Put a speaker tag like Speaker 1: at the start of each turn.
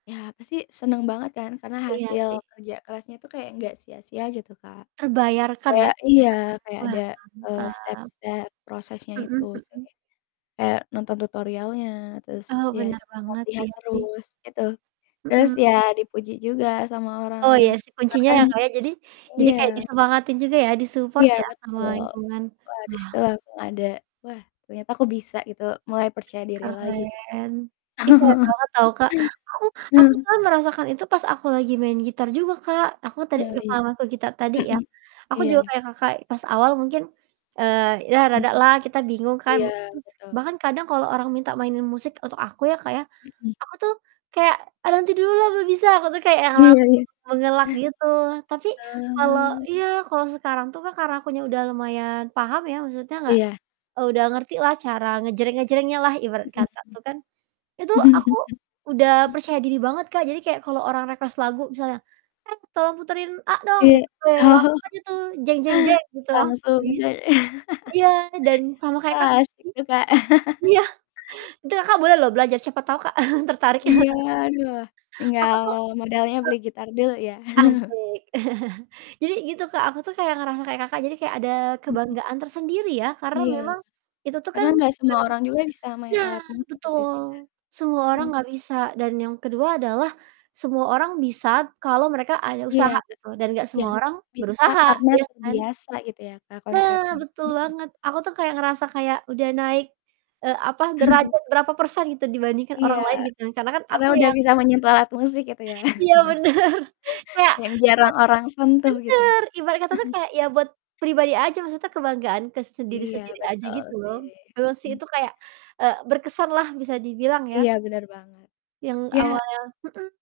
Speaker 1: Ya, pasti seneng banget kan, karena
Speaker 2: Iya,
Speaker 1: hasil
Speaker 2: sih.
Speaker 1: kerja kerasnya itu kayak nggak sia-sia gitu Kak.
Speaker 2: Terbayarkan ya,
Speaker 1: Kayak iya,
Speaker 2: [unintelligible]
Speaker 1: kayak ada,
Speaker 2: wah
Speaker 1: eee,
Speaker 2: mantap.
Speaker 1: step-step prosesnya itu
Speaker 2: Mhm
Speaker 1: sih.
Speaker 2: mhm.
Speaker 1: Kayak nonton tutorialnya terus
Speaker 2: Oh,
Speaker 1: ya
Speaker 2: benar banget,
Speaker 1: lihat-lihat
Speaker 2: iya sih.
Speaker 1: terus gitu, terus
Speaker 2: Mhm.
Speaker 1: ya dipuji juga sama
Speaker 2: Oh, iya
Speaker 1: orang-orang
Speaker 2: sih
Speaker 1: sekitar
Speaker 2: kuncinya
Speaker 1: kan
Speaker 2: ya, Kak, ya. Jadi jadi kayak
Speaker 1: iya.
Speaker 2: disemangatin juga ya di support
Speaker 1: Iya,
Speaker 2: ya sama
Speaker 1: betul.
Speaker 2: lingkungan.
Speaker 1: Wah, di
Speaker 2: Wah.
Speaker 1: situ langsung aku ada wah, ternyata aku bisa gitu mulai percaya diri lagi
Speaker 2: Wih
Speaker 1: gitu.
Speaker 2: keren, ih keren banget tau Kak, aku aku kan merasakan itu pas aku lagi main gitar juga, Kak. Aku tadi,
Speaker 1: Iya iya.
Speaker 2: [unintelligible] ke gitar tadi ya,
Speaker 1: Mhm.
Speaker 2: aku
Speaker 1: Iya.
Speaker 2: juga kayak Kakak pas awal mungkin, eee, ya
Speaker 1: Mhm,
Speaker 2: rada lah kita bingung kan,
Speaker 1: iya,
Speaker 2: terus
Speaker 1: betul.
Speaker 2: bahkan kadang kalau orang minta mainin musik untuk aku, ya Kak, ya.
Speaker 1: Mhm.
Speaker 2: Aku tuh kayak, "Ah, nanti dulu lah lah belum bisa," aku tuh kayak yang
Speaker 1: Iya
Speaker 2: langsung
Speaker 1: iya,
Speaker 2: mengelak
Speaker 1: eh.
Speaker 2: gitu, tapi kalau
Speaker 1: Eee
Speaker 2: iya, kalau sekarang tuh, Kak, karena aku udah lumayan paham ya, maksudnya nggak
Speaker 1: Iya.
Speaker 2: udah ngerti lah cara ngejreng-ngejrengnya lah ibarat
Speaker 1: Mhm
Speaker 2: kata tuh kan. Itu
Speaker 1: mhm.
Speaker 2: aku udah percaya diri banget, Kak. Jadi kayak kalau orang request lagu misalnya, "Eh tolong puterin A dong," gitu,
Speaker 1: Iya.
Speaker 2: weh
Speaker 1: Oh.
Speaker 2: langsung aja tuh gitu langsung
Speaker 1: Langsung
Speaker 2: bisa.
Speaker 1: jad
Speaker 2: Iyam dan sama kayak Kakak
Speaker 1: wah,
Speaker 2: sih.
Speaker 1: asik juga.
Speaker 2: Iya, itu Kakak boleh loh belajar cepet tahu Kak, tertarik ya.
Speaker 1: Iya. Aduh
Speaker 2: Aku
Speaker 1: tinggal
Speaker 2: tuh
Speaker 1: modalnya beli gitar dulu ya.
Speaker 2: eee, asik. Jadi gitu, Kak, aku tuh kayak ngerasa kayak Kakak, jadi kayak ada
Speaker 1: Mhm.
Speaker 2: kebanggaan tersendiri ya, karena
Speaker 1: Iya.
Speaker 2: memang itu tuh kan
Speaker 1: Karena nggak semua
Speaker 2: bukan
Speaker 1: orang juga bisa main
Speaker 2: Nah,
Speaker 1: alat musik pake senar.
Speaker 2: betul, semua orang
Speaker 1: Mhm.
Speaker 2: nggak bisa dan yang kedua adalah semua orang bisa kalau mereka ada
Speaker 1: Iya
Speaker 2: usaha
Speaker 1: k
Speaker 2: gitu, dan nggak
Speaker 1: iya.
Speaker 2: semua orang
Speaker 1: Bisa
Speaker 2: berusaha,
Speaker 1: karena
Speaker 2: iya kan?
Speaker 1: terbiasa gitu ya, Kak,
Speaker 2: Nah,
Speaker 1: konsepnya,
Speaker 2: betul
Speaker 1: mhm.
Speaker 2: banget aku tuh ngerasa kayak udah naik, eee, apa derajat berapa persen gitu, dibandingkan
Speaker 1: Iya.
Speaker 2: orang lain gitu kan karena kan
Speaker 1: Karena
Speaker 2: aku
Speaker 1: udah
Speaker 2: yang
Speaker 1: bisa menyita alat musik itu ya,
Speaker 2: Iya bener kayak
Speaker 1: yang jarang
Speaker 2: [unintelligible]
Speaker 1: orang sentuh
Speaker 2: bener
Speaker 1: gitu.
Speaker 2: ibaratnya tuh kayak ya buat pribadi aja, maksudnya kebanggaan ke
Speaker 1: Iya,
Speaker 2: sendiri-sendiri aja
Speaker 1: betul
Speaker 2: gitu loh.
Speaker 1: sih,
Speaker 2: Memang sih,
Speaker 1: mhm.
Speaker 2: itu kayak, eee, berkesan lah bisa dibilang ya.
Speaker 1: Iya bener banget,
Speaker 2: Yang
Speaker 1: ya
Speaker 2: awalnya mhm.